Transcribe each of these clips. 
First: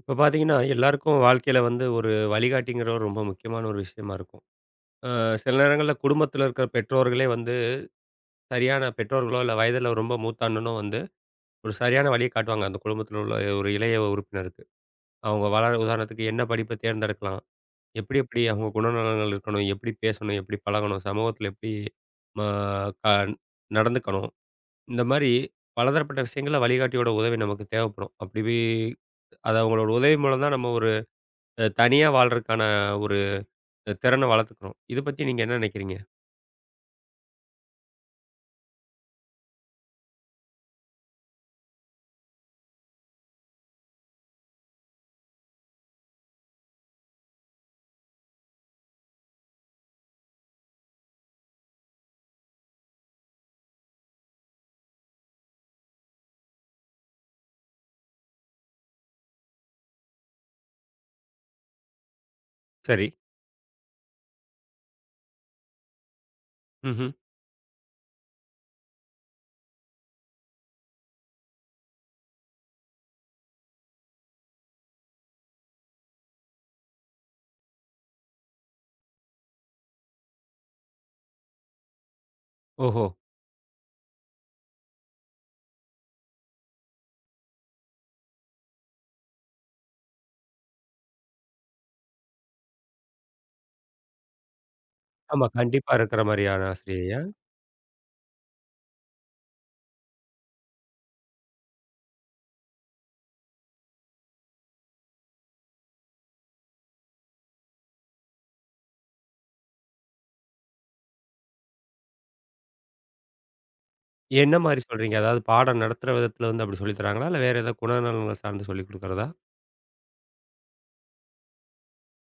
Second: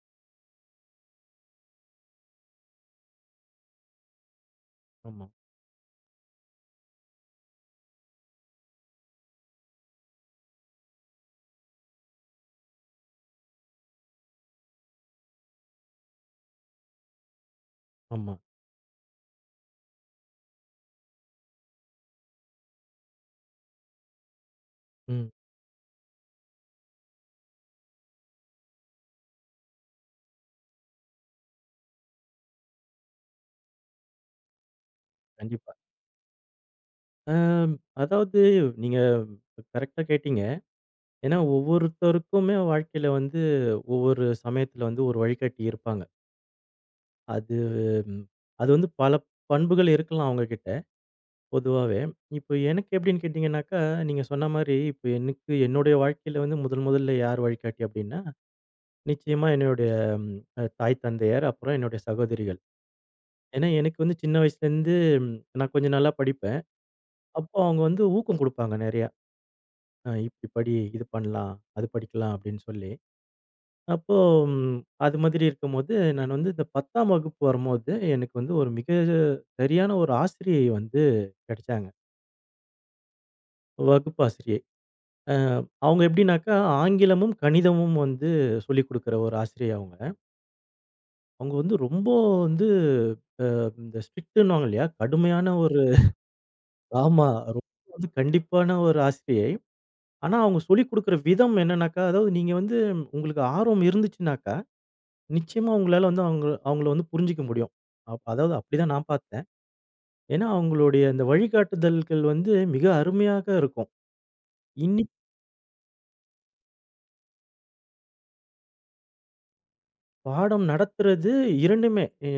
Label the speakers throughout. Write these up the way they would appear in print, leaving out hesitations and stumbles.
Speaker 1: இப்போ பார்த்தீங்கன்னா, எல்லாருக்கும் வாழ்க்கையில வந்து ஒரு வழிகாட்டிங்கிறவர் ரொம்ப முக்கியமான ஒரு விஷயமா இருக்கும். அ
Speaker 2: ஆமா,
Speaker 1: சில நேரங்கள்ல குடும்பத்தில இருக்கிற பெற்றோர்களே வந்து சரியான பெற்றோர்களோ, இல்ல வயதில ரொம்ப மூத்த அண்ணனோ வந்து ஒரு சரியான வழிய காட்டுவாங்க. அந்த குடும்பத்தில உள்ள ஒரு இளைய உறுப்பினருக்கு. அவங்க வளர உதாரணத்துக்கு என்ன படிப்ப தேர்ந்தெடுக்கலாம்? எப்படி
Speaker 2: ஆமா.
Speaker 1: எப்படி அவங்க குணநலங்கள் இருக்கணும்? எப்படி பேசணும்? எப்படி பழகணும்? சமூகத்தில எப்படி ம க நடந்துக்கணும்? இந்த
Speaker 2: ம்.
Speaker 1: மாரி பலதரப்பட்ட விஷயங்கள்ல வழிகாட்டியோட உதவி நமக்கு தேவைப்படும். அப்படி அத அவங்களோட உதவி மூலம் தான் நம்ம ஒரு தனியா வாழ்றதுக்கான இந்த திறனை வளர்த்துக்கிறோம். இத பத்தி நீங்க என்ன
Speaker 2: கண்டிப்பா.
Speaker 1: நினைக்கிறீங்க?
Speaker 2: அ அதாவது நீங்க கரெக்ட்டா கேட்டீங்க. ஏன்னா ஒவ்வொருத்தருக்குமே வாழ்க்கையில வந்து ஒவ்வொரு சமயத்துல வந்து ஒரு வழிகாட்டி இருப்பாங்க. அது ம் அது வந்து பல பண்புகள் இருக்கலாம் அவங்ககிட்ட பொதுவாவே. இப்போ எனக்கு எப்படின்னு கேட்டீங்கன்னாக்கா, நீங்க சொன்ன மாரி இப்ப எனக்கு என்னுடைய வாழ்க்கையில வந்து முதல் முதல்ல யார் வழிகாட்டி அப்படின்னா, நிச்சயமா என்னுடைய ம் அ தாய் தந்தையர், அப்புறம் என்னுடைய சகோதரிகள்.
Speaker 1: சரி.
Speaker 2: ஏன்னா எனக்கு வந்து சின்ன வயசுலேருந்து நான் கொஞ்சம் நல்லா படிப்பேன்.
Speaker 1: ம்ஹ்ம்.
Speaker 2: அப்போ அவங்க வந்து ஊக்கம் குடுப்பாங்க நெறையா. "இப்படி படி, இது பண்ணலாம், அது படிக்கலாம்" அப்படின்னு சொல்லி. அப்போ ம் அது மாதிரி இருக்கும்போது, நான் வந்து இந்த 10ஆம் வகுப்பு வரும்போது, எனக்கு வந்து ஒரு மிக சரியான ஒரு ஆசிரியை வந்து கெடைச்சாங்க.
Speaker 1: ஓஹோ!
Speaker 2: வகுப்பாசிரியை. அ அவங்க எப்படின்னாக்கா, ஆங்கிலமும், கணிதமும் வந்து சொல்லிக் குடுக்குற ஒரு ஆசிரியை அவங்க. அவங்க வந்து ரொம்ப வந்து அ இந்த ஸ்ட்ரிக்ட்டுன்னுவாங்க இல்லையா?
Speaker 1: ஆமா.
Speaker 2: கடுமையான ஒரு.
Speaker 1: கண்டிப்பா இருக்கிற மாரியான ஆசிரியையா?
Speaker 2: ஆமா. ரொம்ப வந்து கண்டிப்பான ஒரு ஆசிரியை. ஆனா, அவங்க சொல்லிக் குடுக்குற விதம் என்னன்னாக்கா, அதாவது நீங்க வந்து உங்களுக்கு ஆர்வம் இருந்துச்சுன்னாக்கா, நிச்சயமா உங்களால வந்து அவங்கள வந்து புரிஞ்சுக்க முடியும். அதாவது அப்படிதான் நான் பார்த்தேன். ஏன்னா, அவங்களுடைய அந்த வழிகாட்டுதல்கள் வந்து மிக அருமையாக இருக்கும்.
Speaker 1: என்ன மாரி
Speaker 2: இன்னி
Speaker 1: சொல்றீங்க? அதாவது பாடம் நடத்துற விதத்துல வந்து அப்படி சொல்லி தராங்களா? இல்ல வேற ஏதாவது குணநலன்கள் சார்ந்து சொல்லிக் குடுக்கிறதா?
Speaker 2: பாடம் நடத்துறது 2மே எ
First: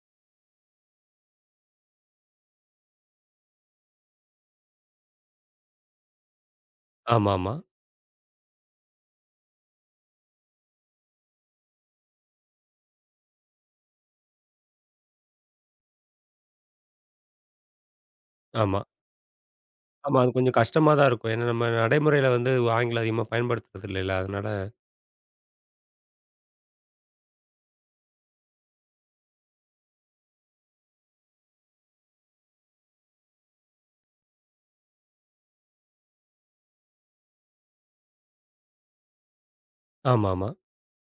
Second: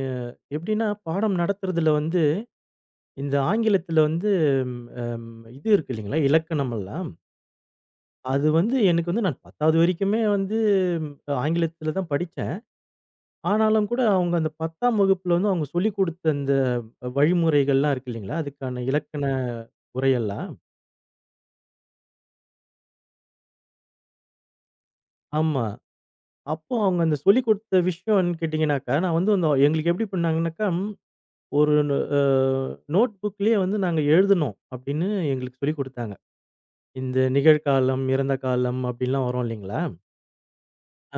Speaker 2: எப்படின்னா, பாடம் நடத்துறதுல வந்து இந்த ஆங்கிலத்துல வந்து ம் அம் இது இருக்கு இல்லைங்களா? இலக்கணமெல்லாம்.
Speaker 1: ஆமாமா.
Speaker 2: அது வந்து எனக்கு வந்து நான் 10வது வரைக்குமே வந்து ஆங்கிலத்துல தான் படிச்சேன். ஆனாலும் கூட அவங்க அந்த 10ஆம் வகுப்புல வந்து அவங்க சொல்லிக் குடுத்த அந்த வழிமுறைகள்லாம் இருக்கு இல்லைங்களா?
Speaker 1: ஆமா.
Speaker 2: அதுக்கான இலக்கண
Speaker 1: ஆமா. அது
Speaker 2: உரையெல்லாம்.
Speaker 1: கொஞ்சம் கஷ்டமா தான் இருக்கும். ஏன்னா நம்ம நடைமுறையில வந்து ஆங்கிலம் அதிகமா பயன்படுத்துறது இல்லைல்ல. அதனால
Speaker 2: ஆமா. அப்போ அவங்க அந்த சொல்லிக் குடுத்த விஷயம்ன்னு கேட்டீங்கன்னாக்கா, நான் வந்து அந்த எங்களுக்கு எப்படி பண்ணாங்கனாக்கா, ம், ஒரு அ நோட் புக்லயே வந்து நாங்க எழுதணும் அப்படின்னு எங்களுக்கு சொல்லிக் குடுத்தாங்க. இந்த நிகழ்காலம், இறந்த காலம் அப்படின்லாம் வரும் இல்லைங்களா?
Speaker 1: ஆமாமா.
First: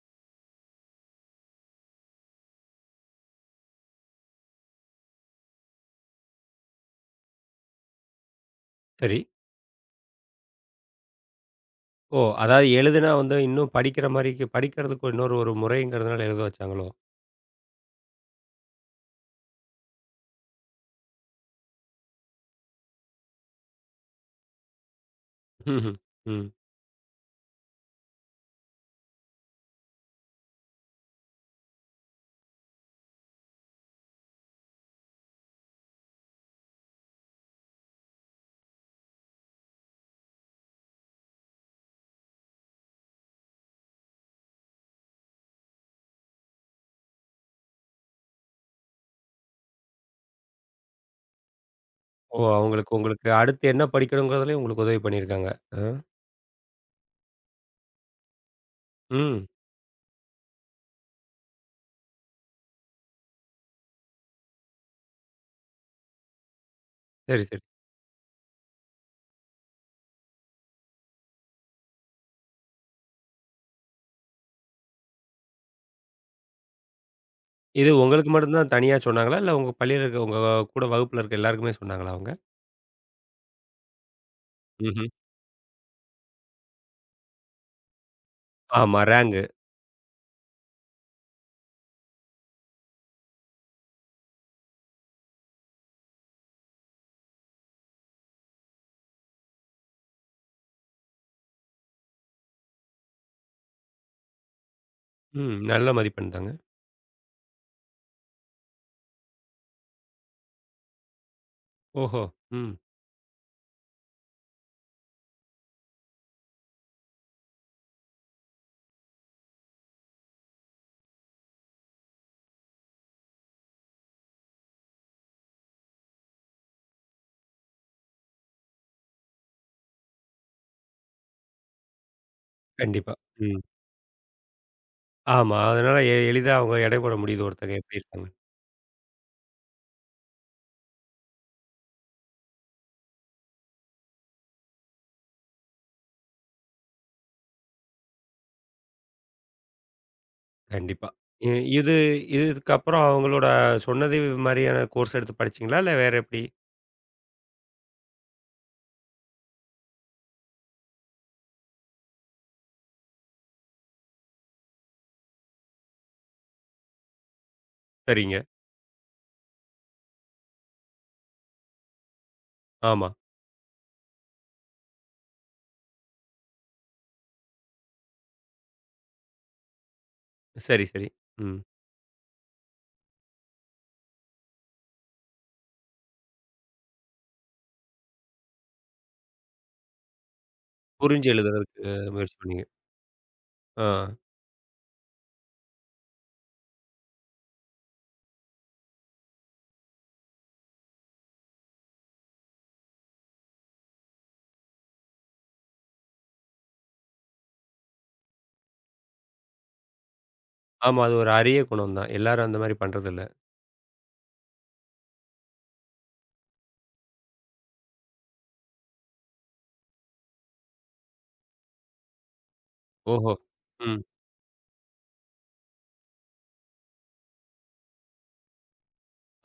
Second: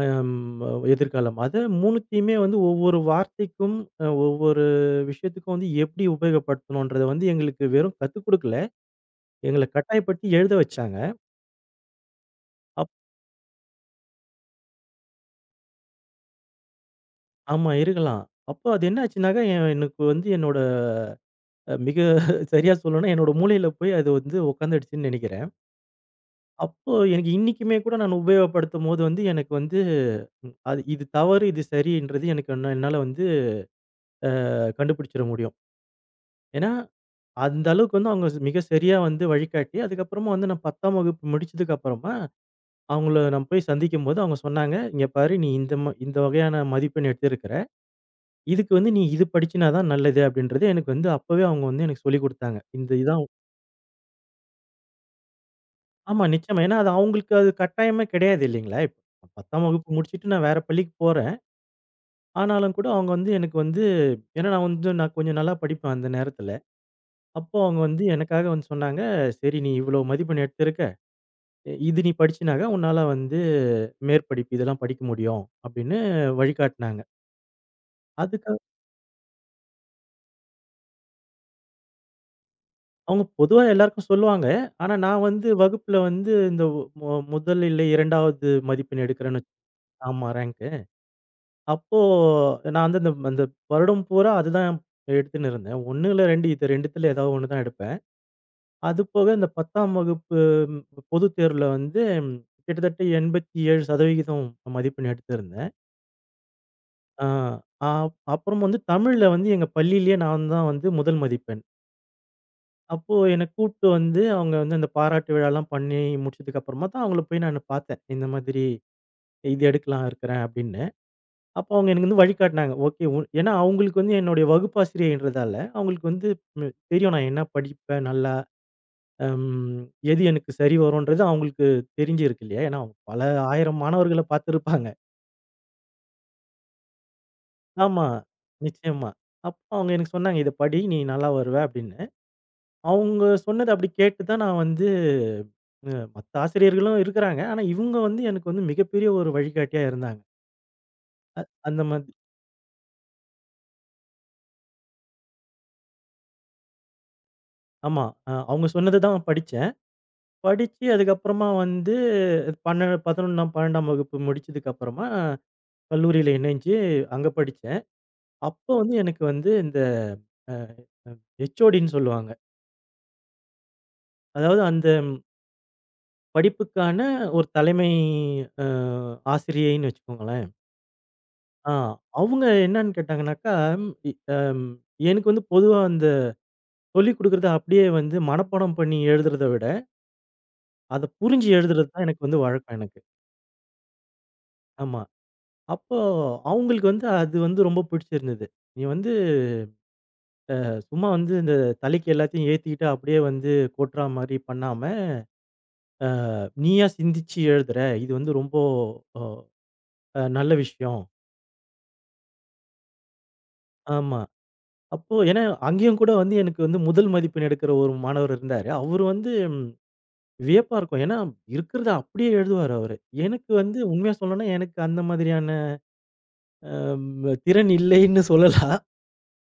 Speaker 2: அம் எதிர்காலம். அத 3த்தையுமே வந்து ஒவ்வொரு வார்த்தைக்கும், ஒவ்வொரு விஷயத்துக்கும் வந்து எப்படி உபயோகப்படுத்தணுன்றத வந்து எங்களுக்கு வெறும் கத்துக் குடுக்கல.
Speaker 1: சரி.
Speaker 2: எங்கள கட்டாயப்படுத்தி எழுத வச்சாங்க.
Speaker 1: ஓ! அதாவது
Speaker 2: அப்
Speaker 1: எழுதுனா வந்து இன்னும் படிக்கிற மாரிக்கு படிக்கிறதுக்கு இன்னொரு ஒரு முறைங்கிறதுனால எழுத வச்சாங்களோ?
Speaker 2: ஆமா இருக்கலாம். அப்போ அது என்ன ஆச்சுன்னாக்கா, எனக்கு வந்து என்னோட மிக சரியா சொல்லணும்னா, என்னோட மூளையில போய் அது வந்து உட்காந்துடுச்சுன்னு நெனைக்கிறேன்.
Speaker 1: ம்ஹ்ம். ம்.
Speaker 2: அப்போ எனக்கு இன்னைக்குமே கூட நான் உபயோகப்படுத்தும்போது வந்து எனக்கு வந்து அது இது தவறு, இது சரின்றது எனக்கு என்னால வந்து கண்டுபிடிச்சிட முடியும். ஏன்னா, அந்த அளவுக்கு வந்து அவங்க மிக சரியா வந்து வழிகாட்டி, அதுக்கப்புறமா வந்து நான் 10ஆம் வகுப்பு முடிச்சதுக்கு அப்புறமா, அவங்கள நான் போய் சந்திக்கும்போது அவங்க சொன்னாங்க, "இங்க பாரு நீ இந்த வகையான மதிப்பெண் எடுத்திருக்கிற. இதுக்கு வந்து நீ இது படிச்சினா தான் நல்லது அப்படின்றது எனக்கு வந்து அப்பவே அவங்க வந்து எனக்கு சொல்லிக்
Speaker 1: ஓ!
Speaker 2: குடுத்தாங்க. இந்த
Speaker 1: அவங்களுக்கு
Speaker 2: இதான்.
Speaker 1: உங்களுக்கு அடுத்து என்ன படிக்கணுங்கிறதுலயும் உங்களுக்கு உதவி பண்ணியிருக்காங்க. அ.
Speaker 2: ஆமா நிச்சயமா. ஏன்னா அது அவங்களுக்கு அது கட்டாயமே கிடையாது இல்லைங்களா? இப்ப
Speaker 1: ம்.
Speaker 2: 10ஆம் வகுப்பு முடிச்சுட்டு நான் வேற பள்ளிக்கு போறேன். ஆனாலும் கூட அவங்க வந்து எனக்கு வந்து, ஏன்னா நான் வந்து நான் கொஞ்சம் நல்லா படிப்பேன் அந்த நேரத்துல.
Speaker 1: சரி,
Speaker 2: அப்போ
Speaker 1: சரி.
Speaker 2: அவங்க வந்து எனக்காக வந்து சொன்னாங்க, "சரி நீ இவ்வளோ மதிப்பெண் எடுத்திருக்க. இது நீ படிச்சினாக உன்னால வந்து மேற்படிப்பு இதெல்லாம் படிக்க முடியும்." அப்படின்னு வழிகாட்டுனாங்க.
Speaker 1: இது உங்களுக்கு
Speaker 2: அதுக்கு
Speaker 1: மட்டும் தான் தனியா சொன்னாங்களா? இல்ல உங்க பள்ளியில இருக்க உங்க கூட வகுப்புல இருக்க எல்லாருக்குமே சொன்னாங்களா அவங்க?
Speaker 2: அவங்க பொதுவா எல்லாருக்கும் சொல்லுவாங்க. ஆனா
Speaker 1: ம்ஹ்ம்.
Speaker 2: நான் வந்து வகுப்புல வந்து இந்த முதல் இல்லை 2வது
Speaker 1: ஆமா
Speaker 2: மதிப்பெண்
Speaker 1: ரேங்கு.
Speaker 2: எடுக்கிறேன்னு வச். ஆமா ரேங்க்கு. அப்போ நான் வந்து அந்த அந்த வருடம் பூரா அதுதான் எடுத்துன்னு இருந்தேன். 1 இல்ல 2 இது 2த்துல ஏதாவது 1 தான் எடுப்பேன். அது போக இந்த 10ஆம் வகுப்பு ம், பொதுத் தேர்வுல வந்து ம், கிட்டத்தட்ட 87% மதிப்பெண்
Speaker 1: ம்.
Speaker 2: எடுத்திருந்தேன்.
Speaker 1: நல்ல மதிப்பெண் தாங்க.
Speaker 2: ஆ அ அப்புறம் வந்து தமிழ்ல வந்து எங்க பள்ளியிலேயே நான் தான் வந்து முதல் மதிப்பெண்.
Speaker 1: ஓஹோ! ம்.
Speaker 2: அப்போ என்ன கூட்டு வந்து அவங்க வந்து அந்த பாராட்டு விழாலாம் பண்ணி முடிச்சதுக்கு அப்புறமா தான் அவங்கள போய் நான் பார்த்தேன். இந்த மாதிரி இது எடுக்கலாம் இருக்கிறேன் அப்படின்னு. அப்போ அவங்க எனக்கு வந்து வழிகாட்டுனாங்க. ஓகே ஏன்னா அவங்களுக்கு வந்து என்னுடைய வகுப்பாசிரியைன்றதால அவங்களுக்கு வந்து தெரியும் நான் என்ன படிப்பேன் நல்லா. அம் எது எனக்கு சரி வரும்ன்றது அவங்களுக்கு தெரிஞ்சிருக்கு இல்லையா? ஏன்னா அவங்க
Speaker 1: கண்டிப்பா.
Speaker 2: பல
Speaker 1: ம்.
Speaker 2: 1000 மாணவர்கள பார்த்துருப்பாங்க.
Speaker 1: ஆமா. அதனால எளிதா அவங்க எடை போட முடியுது ஒருத்தங்க எப்படி
Speaker 2: ஆமா,
Speaker 1: இருக்காங்க.
Speaker 2: நிச்சயமா. அப்போ அவங்க எனக்கு சொன்னாங்க, "இத படி நீ நல்லா வருவ" அப்படின்னு. அவங்க சொன்னது அப்படி கேட்டு தான் நான் வந்து மத்த ஆசிரியர்களும் இருக்கிறாங்க. ஆனா, இவுங்க வந்து எனக்கு வந்து மிகப்பெரிய ஒரு வழிகாட்டியா இருந்தாங்க.
Speaker 1: கண்டிப்பா. இ
Speaker 2: அந்த
Speaker 1: இது
Speaker 2: மாதிரி.
Speaker 1: இதுக்கப்புறம் அவங்களோட சொன்னது மாரியான கோர்ஸ் எடுத்து படிச்சீங்களா? இல்ல வேற எப்படி?
Speaker 2: ஆமா. அவுங்க சொன்னது தான் படிச்சேன். படிச்சு அதுக்கப்புறமா வந்து 12 11ஆம் 12ஆம் வகுப்பு முடிச்சதுக்கப்புறமா கல்லூரியில இணைஞ்சு அங்க படிச்சேன்.
Speaker 1: சரிங்க.
Speaker 2: அப்போ வந்து எனக்கு வந்து இந்த அ ஹெச்ஓடின்னு சொல்லுவாங்க.
Speaker 1: ஆமா.
Speaker 2: அதாவது அந்த படிப்புக்கான ஒரு தலைமை அ ஆசிரியைன்னு வச்சுக்கோங்களேன்.
Speaker 1: சரி, சரி. ம்.
Speaker 2: ஆ அவுங்க என்னன்னு கேட்டாங்கன்னாக்கா, ம், இ அம் எனக்கு வந்து பொதுவா சொல்லிக் குடுக்குறது அப்படியே வந்து மனப்பாடம் பண்ணி எழுதுறத விட, அத
Speaker 1: புரிஞ்சு
Speaker 2: புரிஞ்சு
Speaker 1: எழுதுறதுக்கு
Speaker 2: எழுதுறது தான் எனக்கு
Speaker 1: முயற்சி
Speaker 2: வந்து
Speaker 1: பண்ணீங்க.
Speaker 2: வழக்கம் எனக்கு.
Speaker 1: ஆ.
Speaker 2: ஆமா. அப்போ அவங்களுக்கு வந்து அது வந்து ரொம்ப பிடிச்சிருந்தது. நீ வந்து சும்மா வந்து இந்த தலைக்கு எல்லாத்தையும் ஏத்திக்கிட்டு அப்படியே வந்து கொட்டுறா மாரி பண்ணாம, நீயா சிந்திச்சு எழுதுற. இது வந்து ரொம்ப அ அ நல்ல
Speaker 1: ஆமா.
Speaker 2: விஷயம்.
Speaker 1: அது ஒரு அரிய குணம் தான். எல்லாரும் அந்த மாரி பண்றதில்ல.
Speaker 2: ஆமா. அப்போ ஏன்னா அங்கேயும் கூட வந்து எனக்கு வந்து முதல் மதிப்பெண் எடுக்கிற ஒரு மாணவர் இருந்தாரு. அவரு வந்து ம், வியப்பா இருக்கும். ஏன்னா இருக்கிறத அப்படியே எழுதுவாரு அவரு.
Speaker 1: ஓஹோ!
Speaker 2: எனக்கு வந்து
Speaker 1: ம்.
Speaker 2: உண்மையா சொல்லணும்னா எனக்கு அந்த மாதிரியான நம்ம திறன் இல்லைன்னு சொல்லலாம்.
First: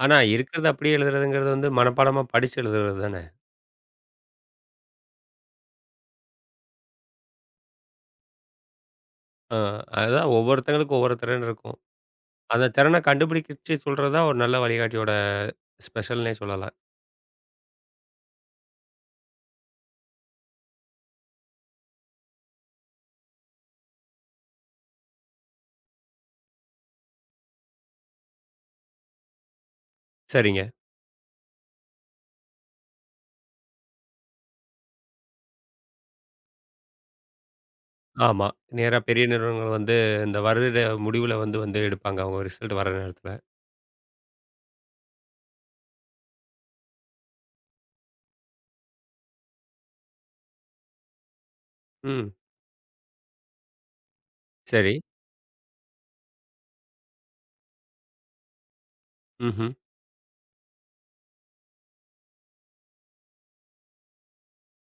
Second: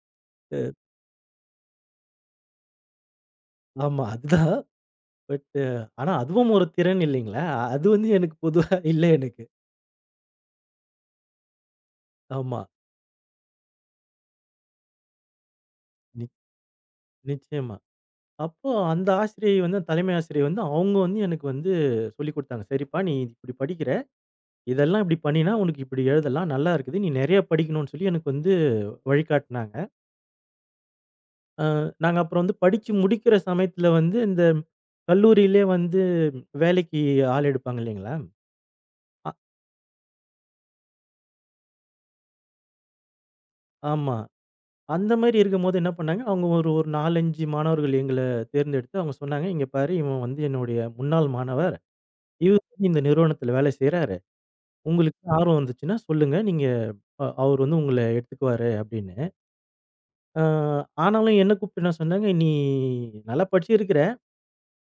Speaker 1: ஆனா, இருக்கிறத அப்படியே எழுதுறதுங்கிறது வந்து மனப்பாடமா படிச்சு எழுதுறது தானே!
Speaker 2: ஆமா அதுதான். பட்டு ஆனா அதுவும் ஒரு திறன் இல்லைங்களா? அது வந்து எனக்கு பொதுவா இல்ல எனக்கு.
Speaker 1: ஆ அதுதான் ஒவ்வொருத்தங்களுக்கும் ஒவ்வொரு திறன் இருக்கும்.
Speaker 2: ஆமா.
Speaker 1: அந்த திறன கண்டுபிடிச்சு சொல்றது தான் ஒரு நல்ல வழிகாட்டியோட
Speaker 2: நி
Speaker 1: ஸ்பெஷல்ன்னே சொல்லலாம்.
Speaker 2: நிச்சயமா. அப்போ அந்த ஆசிரியை வந்து அந்த தலைமை ஆசிரியை வந்து அவங்க வந்து எனக்கு வந்து சொல்லிக் குடுத்தாங்க. "சரிப்பா நீ இப்படி படிக்கிற. இதெல்லாம் இப்படி பண்ணினா உனக்கு இப்படி எழுதலாம். நல்லா இருக்குது. நீ நெறைய படிக்கணும்னு" சொல்லி எனக்கு வந்து வழிகாட்டுனாங்க.
Speaker 1: சரிங்க.
Speaker 2: அ நாங்க அப்புறம் வந்து படிச்சு முடிக்கிற சமயத்துல வந்து இந்த கல்லூரியிலே வந்து வேலைக்கு ஆள் எடுப்பாங்க இல்லைங்களா?
Speaker 1: ஆமா. நேரா பெரிய
Speaker 2: அ
Speaker 1: நிறுவனங்கள் வந்து இந்த வருட முடிவுல வந்து வந்து எடுப்பாங்க. அவங்க ரிசல்ட் வர நேரத்தில.
Speaker 2: ஆமா. அந்த மாரி இருக்கும்போது என்ன பண்ணாங்க, அவங்க ஒரு ஒரு 4, 5 மாணவர்கள் எங்கள தேர்ந்தெடுத்து அவங்க சொன்னாங்க, "இங்க பாரு இவன் வந்து என்னுடைய முன்னாள் மாணவர்.
Speaker 1: ம்.
Speaker 2: இவர் வந்து இந்த நிறுவனத்தில வேலை செய்றாரு.
Speaker 1: சரி.
Speaker 2: உங்களுக்கு ஆர்வம் இருந்துச்சுன்னா சொல்லுங்க. நீங்க அவர் வந்து உங்கள எடுத்துக்குவாரு" அப்படின்னு.
Speaker 1: ம்ஹ்ம்.
Speaker 2: அ ஆனாலும் என்ன கூப்பிட்டு என்ன சொன்னாங்க, "நீ நல்லா படிச்சிருக்கிற.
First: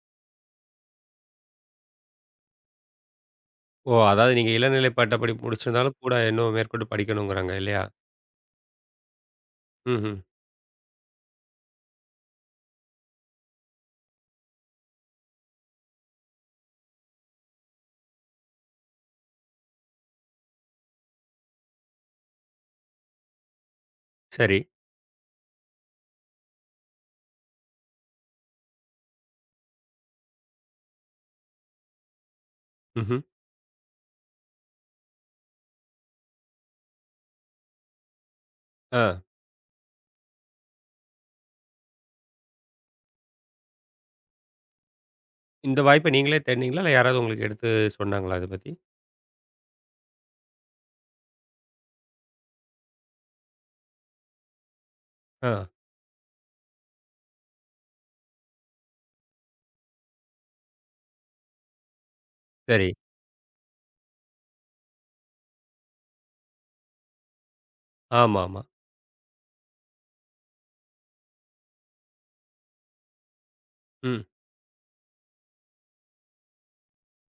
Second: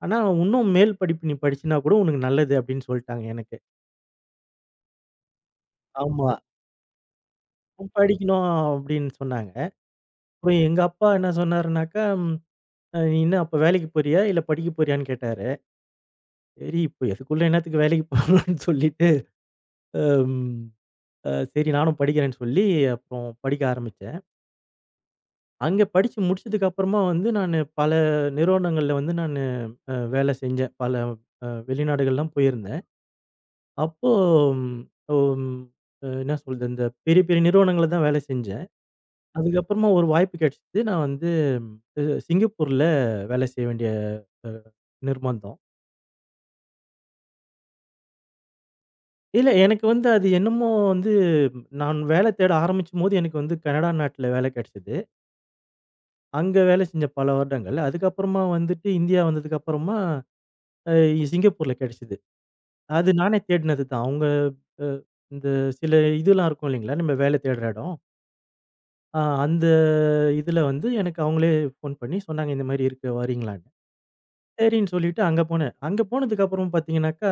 Speaker 2: ஆனா இன்னும் மேல் படிப்பு நீ படிச்சினா கூட உனக்கு நல்லது" அப்படின்னு சொல்ட்டாங்க எனக்கு.
Speaker 1: ஓ! அதாவது நீங்க இளநிலை பட்டப்படிப்பு முடிச்சிருந்தாலும் கூட
Speaker 2: ஆமா.
Speaker 1: இன்னும் மேற்கொண்டு படிக்கணுங்கிறாங்க இல்லையா?
Speaker 2: படிக்கணும் அப்படின்னு சொன்னாங்க.
Speaker 1: ம்ஹ்ம்.
Speaker 2: அப்புறம் எங்க அப்பா என்ன சொன்னாருனாக்கா, "ம் நீ என்ன அப்ப வேலைக்கு போறியா? இல்ல படிக்க போறியான்னு" கேட்டாரு. சரி, இப்ப எதுக்குள்ள என்னத்துக்கு வேலைக்கு போறோம்ன்னு சொல்லிட்டு, ம். சரி நானும் படிக்கிறேன்னு சொல்லி அப்புறம் படிக்க ஆரம்பிச்சேன்.
Speaker 1: சரி.
Speaker 2: அங்க படிச்சு முடிச்சதுக்கு அப்புறமா வந்து நானு பல நிறுவனங்கள்ல வந்து நானு வேலை செஞ்சேன். பல வெளிநாடுகள்லாம் போயிருந்தேன்.
Speaker 1: ம்ஹ்ம்.
Speaker 2: அப்போ ம் ம் அ என்ன சொல்றது, இந்த பெரிய பெரிய நிறுவனங்கள்ல தான் வேலை செஞ்சேன்.
Speaker 1: ஆ.
Speaker 2: அதுக்கப்புறமா ஒரு வாய்ப்பு கிடைச்சது. நான் வந்து அ சிங்கப்பூர்ல வேலை செய்ய வேண்டிய அ நிர்பந்தம்.
Speaker 1: இந்த வாய்ப்ப நீங்களே தேடினீங்களா? இல்ல யாராவது உங்களுக்கு எடுத்து சொன்னாங்களா இத பத்தி?
Speaker 2: இல்ல எனக்கு வந்து அது என்னமோ வந்து நான் வேலை தேட ஆரம்பிக்கும்போது எனக்கு வந்து கனடா நாட்டுல வேலை கிடைச்சது.
Speaker 1: ஆ.
Speaker 2: அங்க வேலை செஞ்ச பல வருடங்கள். அதுக்கப்புறமா வந்துட்டு இந்தியா வந்ததுக்கு அப்புறமா அ சிங்கப்பூர்ல கிடைச்சது.
Speaker 1: சரி.
Speaker 2: அது நானே தேடினது தான். அவங்க அ இந்த சில இதெல்லாம் இருக்கும் இல்லைங்களா? நம்ம வேலை தேடுற இடம்.
Speaker 1: ஆமாமா.
Speaker 2: அ அந்த இதுல வந்து எனக்கு அவங்களே ஃபோன் பண்ணி சொன்னாங்க, "இந்த மாரி இருக்கு வரீங்களான்னு?"
Speaker 1: ம்.
Speaker 2: சரின்னு சொல்லிட்டு அங்க போனேன். அங்க போனதுக்கு அப்புறம் பார்த்தீங்கன்னாக்கா,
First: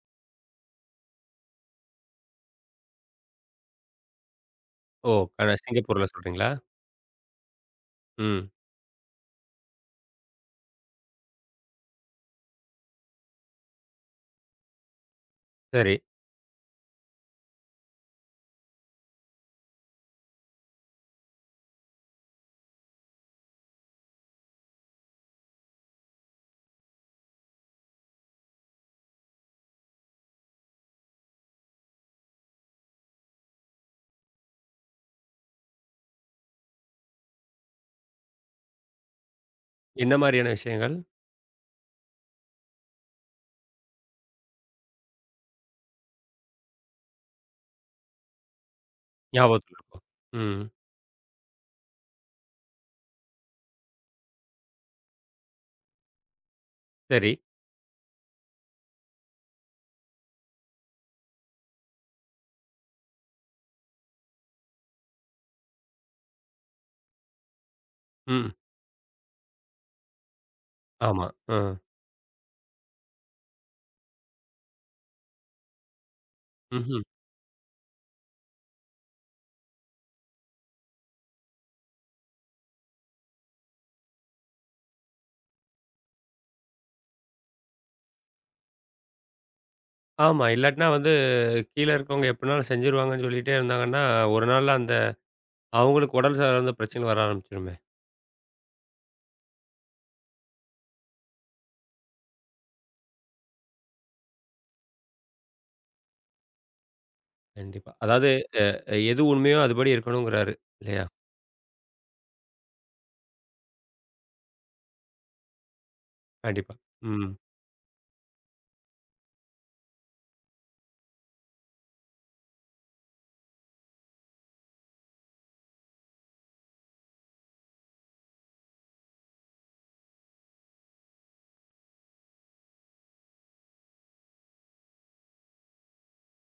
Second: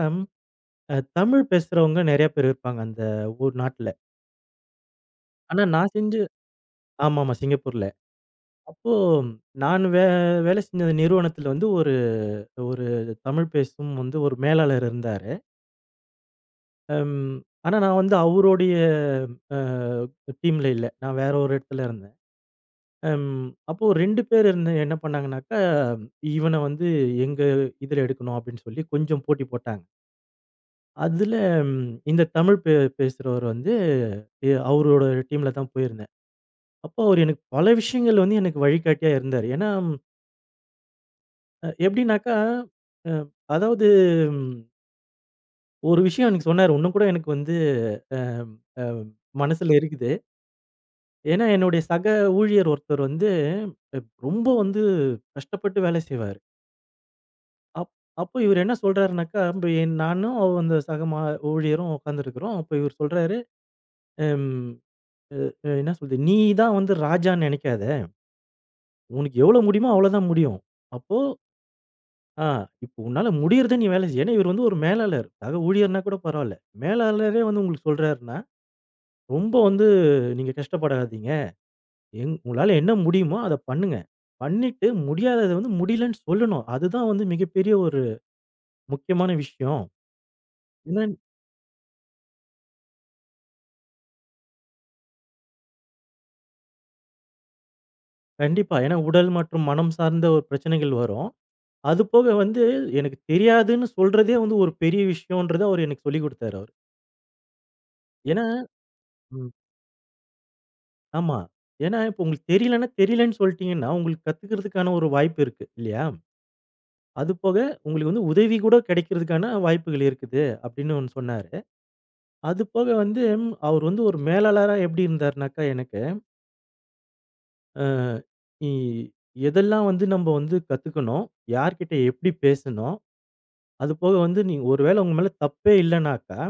Speaker 2: தமிழ் பேசுறவங்க நெறைய பேர் இருப்பாங்க அந்த ஊர் நாட்டுல.
Speaker 1: ஓ!
Speaker 2: ஆனா நான்
Speaker 1: சிங்கப்பூர்ல
Speaker 2: செஞ்சு.
Speaker 1: சொல்றீங்களா?
Speaker 2: ஆமாமா சிங்கப்பூர்ல.
Speaker 1: ம்.
Speaker 2: அப்போ நான் வே வேலை செஞ்ச நிறுவனத்துல வந்து ஒரு ஒரு தமிழ் பேசும் வந்து ஒரு மேலாளர் இருந்தாரு.
Speaker 1: சரி.
Speaker 2: அம் ஆனா நான் வந்து அவருடைய அ டீம்ல இல்ல. நான் வேற ஒரு இடத்துல இருந்தேன். அம் அப்போ 2 பேர் இருந்து என்ன பண்ணாங்கன்னாக்கா, இவன வந்து எங்க இதுல எடுக்கணும் அப்படின்னு சொல்லி கொஞ்சம் போட்டி போட்டாங்க. அதுல ம், இந்த தமிழ் பே பேசுறவர் வந்து அவரோட டீம்ல தான் போயிருந்தேன். அப்போ அவர் எனக்கு பல விஷயங்கள் வந்து எனக்கு வழிகாட்டியா இருந்தாரு. ஏன்னா,
Speaker 1: என்ன மாரியான விஷயங்கள்?
Speaker 2: எப்படின்னாக்கா, அ அதாவது ம் ஒரு விஷயம் அன்னைக்கு சொன்னாரு. இன்னும் கூட எனக்கு வந்து அம் அம்
Speaker 1: ஞாபகத்துல
Speaker 2: மனசுல
Speaker 1: இருக்கும்.
Speaker 2: இருக்குது.
Speaker 1: ம்.
Speaker 2: ஏன்னா, என்னுடைய சக ஊழியர் ஒருத்தர் வந்து ரொம்ப வந்து கஷ்டப்பட்டு வேலை செய்வாரு.
Speaker 1: சரி.
Speaker 2: அப் அப்போ இவரு என்ன சொல்றாருனாக்கா, இப்ப நானும் அந்த சக மா ஊழியரும் உட்காந்துருக்கிறோம். அப்ப இவரு சொல்றாரு, "ம் அ என்ன சொல்றது, நீ தான் வந்து ராஜான்னு நெனைக்காத.
Speaker 1: ம்.
Speaker 2: உனக்கு எவ்வளோ முடியுமோ அவ்வளோதான் முடியும். அப்போ
Speaker 1: ஆமா. அ.
Speaker 2: ஆ இப்போ உன்னால முடியறத நீ வேலை செய். ஏன்னா இவர் வந்து ஒரு மேலாளர். சக ஊழியர்னா கூட பரவால்ல.
Speaker 1: ம்ஹ்ம்.
Speaker 2: மேலாளரே வந்து உங்களுக்கு சொல்றாருன்னா, ரொம்ப வந்து நீங்க கஷ்டப்படாதீங்க. உங்களால என்ன முடியுமோ அத பண்ணுங்க. பண்ணிட்டு முடியாதத வந்து முடியலன்னு சொல்லணும். அதுதான் வந்து மிகப்பெரிய ஒரு முக்கியமான விஷயம்.
Speaker 1: ஆமா. இல்லாட்டினா
Speaker 2: ஏன்னா
Speaker 1: வந்து கீழ இருக்கவங்க எப்படினாலும் செஞ்சுருவாங்கன்னு சொல்லிட்டே இருந்தாங்கன்னா, ஒரு நாள்ல அந்த அவங்களுக்கு உடல் சார்ந்த பிரச்சனை வர ஆரம்பிச்சுருமே!
Speaker 2: கண்டிப்பா. ஏன்னா உடல் மற்றும் மனம் சார்ந்த ஒரு பிரச்சனைகள் வரும். அது போக வந்து எனக்கு தெரியாதுன்னு சொல்றதே வந்து ஒரு பெரிய விஷயம்ன்றத அவரு எனக்கு சொல்லிக் குடுத்தாரு அவரு.
Speaker 1: கண்டிப்பா. அதாவது
Speaker 2: ஏன்னா
Speaker 1: எது
Speaker 2: ம்.
Speaker 1: உண்மையோ அதுபடி இருக்கணுங்கிறாரு. இல்லையா?
Speaker 2: ஆமா. ஏன்னா, இப்போ உங்களுக்கு தெரியலன்னா, தெரியலன்னு சொல்ட்டீங்கன்னா, உங்களுக்கு கத்துக்கிறதுக்கான ஒரு வாய்ப்பு இருக்கு. இல்லையா?
Speaker 1: கண்டிப்பா. ம்.
Speaker 2: அது போக உங்களுக்கு வந்து உதவி கூட கிடைக்கிறதுக்கான வாய்ப்புகள் இருக்குது. அப்படின்னு ஒண்ணு சொன்னாரு. அது போக வந்து ம், அவர் வந்து ஒரு மேலாளரா எப்படி இருந்தாருனாக்கா எனக்கு, அ இ எதெல்லாம் வந்து நம்ப வந்து கத்துக்கணும்? யார்கிட்ட எப்படி பேசணும்? அது போக வந்து நீங்க ஒரு வேளை உங்க மேல தப்பே இல்லனாக்கா,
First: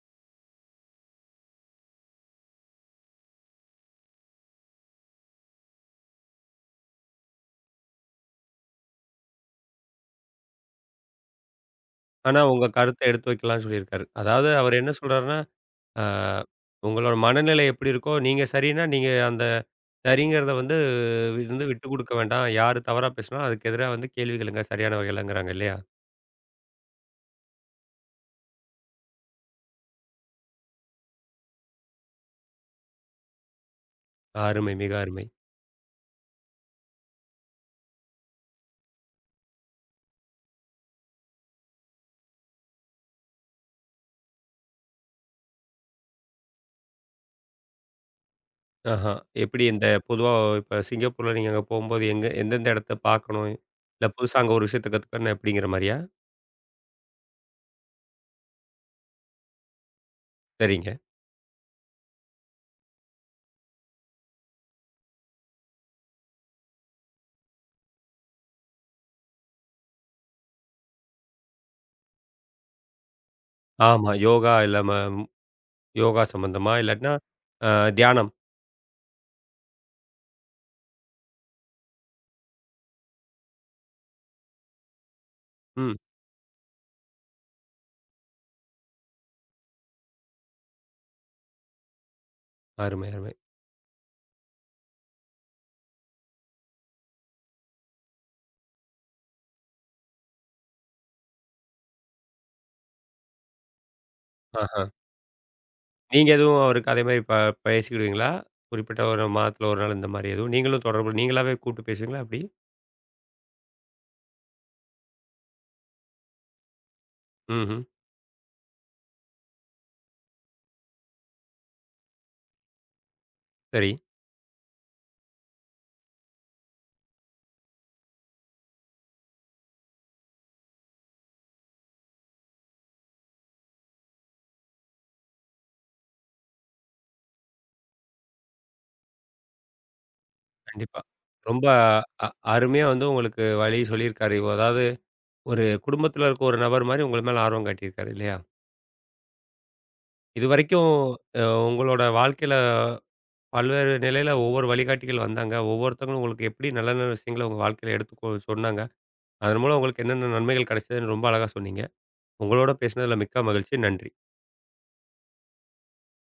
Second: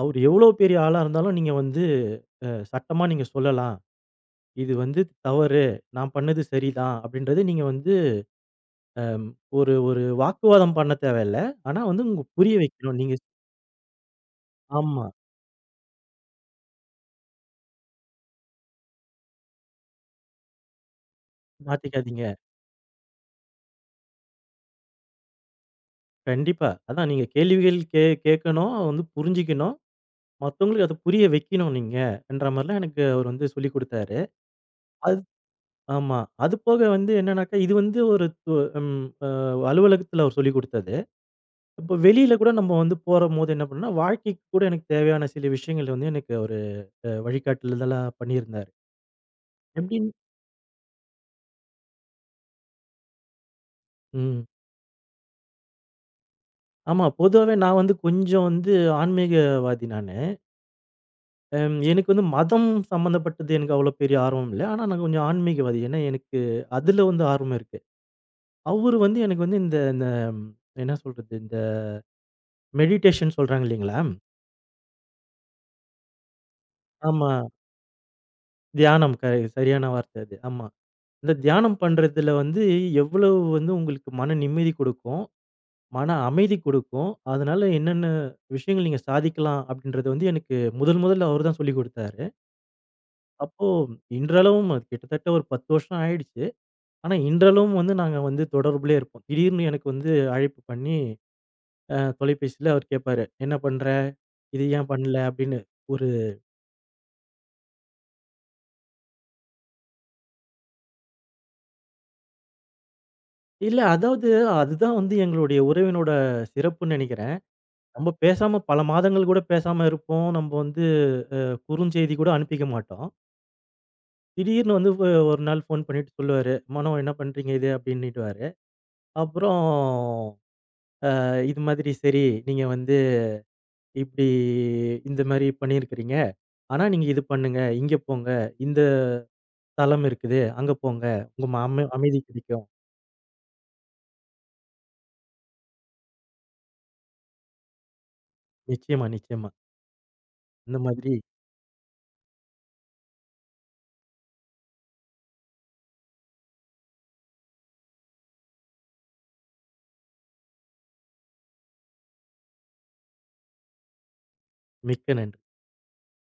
Speaker 2: அவரு எவ்வளோ பெரிய ஆளா இருந்தாலும் நீங்க வந்து சட்டமா நீங்க சொல்லலாம். இது வந்து தவறு. நான் பண்ணது சரிதான். அப்படின்றத நீங்க வந்து அம் ஒரு ஒரு வாக்குவாதம் பண்ண தேவையில்ல. ஆனா வந்து உங்க
Speaker 1: ஆனா
Speaker 2: புரிய
Speaker 1: உங்க
Speaker 2: வைக்கணும்.
Speaker 1: கருத்த
Speaker 2: நீங்க.
Speaker 1: எடுத்து வைக்கலாம்னு சொல்லியிருக்காரு. அதாவது அவர் என்ன
Speaker 2: ஆமா.
Speaker 1: சொல்றாருன்னா ஆ, உங்களோட மனநிலை எப்படி இருக்கோ, நீங்க சரின்னா, நீங்க அந்த சரிங்கிறத வந்து இருந்து விட்டு குடுக்க
Speaker 2: மாத்திக்காதீங்க.
Speaker 1: வேண்டாம். யாரு தவறா பேசினாலும் அதுக்கு எதிரா வந்து கேள்வி கேளுங்க. சரியான வகையிலங்கிறாங்க இல்லையா?
Speaker 2: கண்டிப்பா. அதான் நீங்க கேள்விகள் கேட்கணும். வந்து புரிஞ்சுக்கணும். மத்தவங்களுக்கு அத புரிய வைக்கணும் நீங்கன்ற மாரிலாம் எனக்கு அவரு வந்து சொல்லிக் குடுத்தாரு.
Speaker 1: அருமை, மிக
Speaker 2: அது.
Speaker 1: அருமை.
Speaker 2: ஆமா. அது போக வந்து என்னன்னாக்கா, இது வந்து ஒரு து ம் அ அலுவலகத்துல அவர் சொல்லிக் குடுத்தது. இப்ப வெளியில கூட நம்ம வந்து போறம்போது என்ன பண்ணோம்னா, வாழ்க்கைக்கு கூட எனக்கு தேவையான சில விஷயங்கள் வந்து எனக்கு அவரு வழிகாட்டுதலா பண்ணியிருந்தாரு.
Speaker 1: ஆஹா. எப்படி இந்த
Speaker 2: எப்படின்னு.
Speaker 1: பொதுவா இப்ப சிங்கப்பூர்ல நீங்க அங்க போம்போது எங்க எந்தெந்த இடத்த பார்க்கணும்? இல்ல புதுசா
Speaker 2: ம்.
Speaker 1: அங்க ஒரு விஷயத்த கத்துக்கணும் அப்படிங்கிற மாரியா?
Speaker 2: ஆமா. பொதுவாவே நான் வந்து கொஞ்சம் வந்து ஆன்மீகவாதி நானு.
Speaker 1: சரிங்க.
Speaker 2: எனக்கு வந்து மதம் சம்மந்தப்பட்டது எனக்கு அவ்வளோ பெரிய ஆர்வம் இல்ல. ஆனா நான் கொஞ்சம் ஆன்மீகவாதி. ஏன்னா எனக்கு அதுல வந்து ஆர்வம் இருக்கு. அவரு வந்து எனக்கு வந்து இந்த இந்த ம், என்ன சொல்றது? இந்த மெடிடேஷன் சொல்றாங்க இல்லீங்களா?
Speaker 1: ஆமா. யோகா இல்லாம யோகா சம்பந்தமா? இல்லாட்டினா,
Speaker 2: ஆமா.
Speaker 1: அ தியானம்.
Speaker 2: தியானம் சரியான வார்த்தை அது. ஆமா. இந்த தியானம் பண்றதுல வந்து எவ்வளவு வந்து உங்களுக்கு மன நிம்மதி கொடுக்கும்,
Speaker 1: ம்.
Speaker 2: மன அமைதி கொடுக்கும். அதனால என்னென்ன விஷயங்கள் நீங்க சாதிக்கலாம் அப்படின்றத வந்து எனக்கு முதல் முதல்ல அவரு தான் சொல்லிக் குடுத்தாரு.
Speaker 1: அருமை, அருமை.
Speaker 2: அப்போ இன்றளவும் அது கிட்டத்தட்ட ஒரு 10 வருஷம் ஆயிடுச்சு. ஆனா, இன்றளவும் வந்து நாங்க வந்து தொடர்புலயே இருப்போம். திடீர்னு எனக்கு வந்து அழைப்பு பண்ணி, தொலைபேசியில அவர் கேட்பாரு. "என்ன பண்ற? இது
Speaker 1: ஆஹா.
Speaker 2: ஏன் பண்ணல?" அப்படின்னு. ஒரு
Speaker 1: நீங்க எதுவும் அவருக்கு அதே மாரி பேசிக்கிடுவீங்களா? குறிப்பிட்ட ஒரு மாதத்துல 1 நாள் இந்த மாரி எதுவும்? நீங்களும் தொடர்பு நீங்களாவே கூப்பிட்டு பேசுவீங்களா எப்படி?
Speaker 2: இல்ல அதாவது அதுதான் வந்து எங்களுடைய உறவினோட சிறப்புன்னு நெனைக்கிறேன்.
Speaker 1: ம்ஹ்ம்.
Speaker 2: நம்ம பேசாம பல மாதங்கள் கூட பேசாம இருப்போம். நம்ம வந்து குறுஞ்செய்தி கூட அனுப்பிக்க மாட்டோம்.
Speaker 1: சரி.
Speaker 2: திடீர்னு வந்து ஒரு நாள் ஃபோன் பண்ணிட்டு சொல்லுவாரு. "மனோ என்ன பண்றீங்க இது?" அப்படின்னுட்டுவாரு. அப்புறம், இது மாதிரி சரி, நீங்க வந்து" இப்படி இந்த மாரி பண்ணியிருக்கிறீங்க. ஆனா, நீங்க இது பண்ணுங்க, இங்க போங்க, இந்த தலம் இருக்குது, அங்க
Speaker 1: கண்டிப்பா.
Speaker 2: போங்க. உங்க ம
Speaker 1: ரொம்ப
Speaker 2: அம அமைதி
Speaker 1: அ
Speaker 2: கிடைக்கும்.
Speaker 1: அருமையா வந்து உங்களுக்கு வழி சொல்லியிருக்காரு. அதாவது ஒரு குடும்பத்துல இருக்க ஒரு நபர் மாரி உங்க மேல ஆர்வம் காட்டியிருக்காரு இல்லையா?
Speaker 2: நிச்சயமா, நிச்சயமா. இந்த
Speaker 1: இதுவரைக்கும்
Speaker 2: மாதிரி
Speaker 1: அ உங்களோட வாழ்க்கையில பல்வேறு நிலையில ஒவ்வொரு வழிகாட்டிகள் வந்தாங்க. ஒவ்வொருத்தவங்களும் உங்களுக்கு எப்படி நல்ல நல்ல விஷயங்கள உங்க வாழ்க்கையில எடுத்துக்கோ சொன்னாங்க. அதன் மூலம் உங்களுக்கு என்னென்ன நன்மைகள் கிடைச்சதுன்னு ரொம்ப அழகா சொன்னீங்க. உங்களோட பேசினதுல மிக்க மகிழ்ச்சி. நன்றி.
Speaker 2: மிக்க நன்றி.